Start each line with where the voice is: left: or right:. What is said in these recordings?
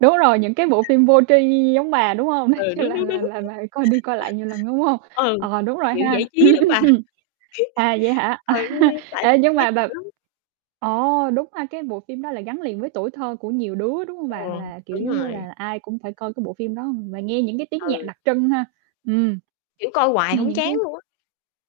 right: Đúng rồi, những cái bộ phim vô tri giống bà, đúng hông?
left: Ừ, đúng,
right: Là
left: đúng,
right: là
left: đúng.
right: là là coi đi coi lại nhiều lần, đúng hông?
left: Ừ,
right: Ờ, đúng rồi
left: kiểu,
right: ha.
left: giải trí
right: Ừm,
left: lắm
right: ưm
left: bà.
right: hừm. À, vậy hả?
left: Còn như tại
right: Ê, nhưng mà
left: stress dữ
right: bà
left: lắm.
right: ồ, đúng ha, cái bộ phim đó là gắn liền với tuổi thơ của nhiều đứa, đúng hông bà?
left: Ừm,
right: Là, kiểu
left: đúng
right: giống như
left: rồi.
right: là, ai cũng phải coi cái bộ phim đó và nghe những cái tiếng nhạc
left: Ừ.
right: đặc trưng ha. Ừm.
left: Kiểu coi hoài
right: Nghe
left: hông
right: những
left: chán
right: cái
left: luôn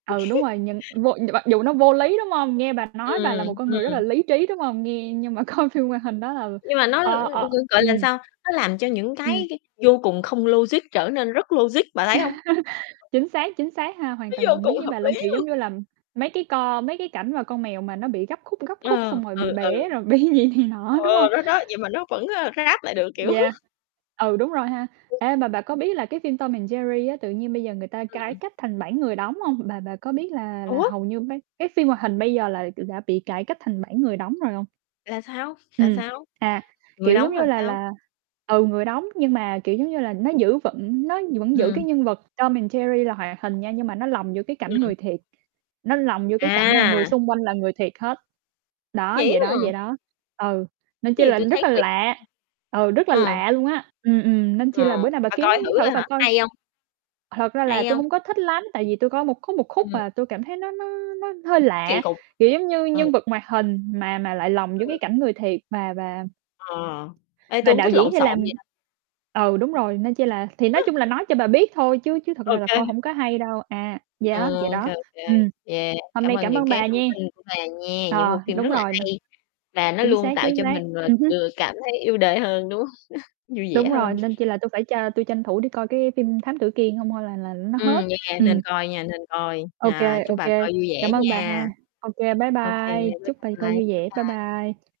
right: ừ, đúng
left: á.
right: rồi, nhưng vô mặc dù nó vô lý, đúng hông? Nghe bà nói bà là một
left: Ừm,
right: con người rất là
left: ừm.
right: lý trí, đúng hông? Nghe nhưng mà coi phim hoạt hình đó là
left: Nhưng mà nó
right: ờ, ờ,
left: [unintelligible] gọi là,
right: ừm.
left: sao? Nó làm cho những
right: Ừm.
left: cái cái vô cùng không logic trở nên rất logic, bà thấy hông?
right: Chính xác, chính xác ha, hoàn
left: Nó
right: toàn
left: vô
right: đồng ý
left: cùng
right: với
left: hợp
right: bà luôn.
left: lý
right: Kiểu giống
left: luôn.
right: như là mấy cái co mấy cái cảnh mà con mèo mà nó bị gấp khúc gấp, khúc
left: Ờ,
right: xong rồi bị
left: ừ, ừ.
right: bể rồi bị gì này nọ, đúng
left: Ờ,
right: hông?
left: đó, đó, vậy mà nó vẫn, ơ, ráp lại được, kiểu
right: Yeah. Ừ, đúng rồi ha. Ê, mà bà có biết là cái phim Tom and Jerry á tự nhiên bây giờ người ta cải
left: Ừm.
right: cách thành bản người đóng hông? Bà bà có biết là là
left: Ủa?
right: hầu như mấy cái phim hoạt hình bây giờ là [unintelligible] đã bị cải cách thành bản người đóng rồi hông?
left: Là sao? Là
right: Ừm,
left: sao?
right: à,
left: Người
right: kiểu giống
left: đóng là
right: như là
left: sao?
right: là ừ, người đóng nhưng mà, kiểu, giống như là nó giữ vững nó vẫn giữ cái
left: Ừm.
right: nhân vật Tom and Jerry là hoạt hình nha. Nhưng mà nó lồng giữa cái cảnh
left: Ừm.
right: người thiệt, nó lồng vô cái cảnh là người
left: À!
right: xung quanh là người thiệt hết. Đó,
left: Vậy
right: vậy đó,
left: á? Ờ.
right: vậy đó. Ừ, nên chi
left: Gì
right: là
left: tui
right: rất
left: thấy
right: là
left: kỳ.
right: lạ. Ừ, rất là
left: Ờ.
right: lạ luôn á. Ừm, ừm, nên chi
left: Ờ,
right: là bữa nào bà
left: bà
right: kiếm
left: coi thử
right: thử
left: rồi
right: bà
left: hả,
right: coi
left: hay hông?
right: thật ra là
left: Hay
right: tôi
left: hông?
right: hông có thích lắm, tại vì tôi coi một khúc, một khúc
left: Ừm.
right: à, tôi cảm thấy nó nó nó hơi
left: Kỳ
right: lạ.
left: cục,
right: Kiểu, giống như
left: ừm.
right: nhân vật hoạt hình mà mà lại lòng vô
left: Ừ.
right: cái cảnh người thiệt và và
left: À, ê, tui
right: và
left: hông
right: đạo
left: thích
right: diễn
left: lộn
right: thì làm
left: xộn vậy đâu.
right: ừ, đúng rồi. Nên chi là thì nói chung là nói cho bà biết thôi chứ chứ thật
left: Ô
right: ra là
left: kê.
right: coi hông có hay đâu. À, vậy á,
left: Ờ,
right: vậy
left: ô kê,
right: đó.
left: ô kê.
right: Ừm,
left: Yeah,
right: hôm
left: cảm
right: nay
left: ơn
right: cảm
left: những
right: ơn
left: cái
right: bà
left: thông
right: nhé.
left: tin của bà nhé, những
right: Ờ,
left: bộ phim
right: đúng
left: rất là
right: rồi [unintelligible]
left: hay và nó
right: chính
left: luôn
right: xác,
left: tạo
right: chính
left: cho
right: xác.
left: mình, ờ,
right: Ừm hưm.
left: vừa cảm thấy yêu đời hơn đúng hông? Vui vẻ
right: Đúng rồi,
left: hơn.
right: nên chi là tui phải cho tui tranh thủ đi coi cái phim Thám Tử Kiên hông thôi là là nó
left: Ừm,
right: hết.
left: yeah, nên
right: Ừm.
left: coi nha, nên coi.
right: Ô
left: À,
right: kê,
left: chúc
right: ô
left: bà
right: kê.
left: coi vui vẻ
right: Cảm ơn bà
left: nha.
right: ha. Ô kê, bye
left: Ô kê,
right: bye,
left: bye
right: chúc bà coi
left: bye, bye
right: vui vẻ, bye
left: bye.
right: bye.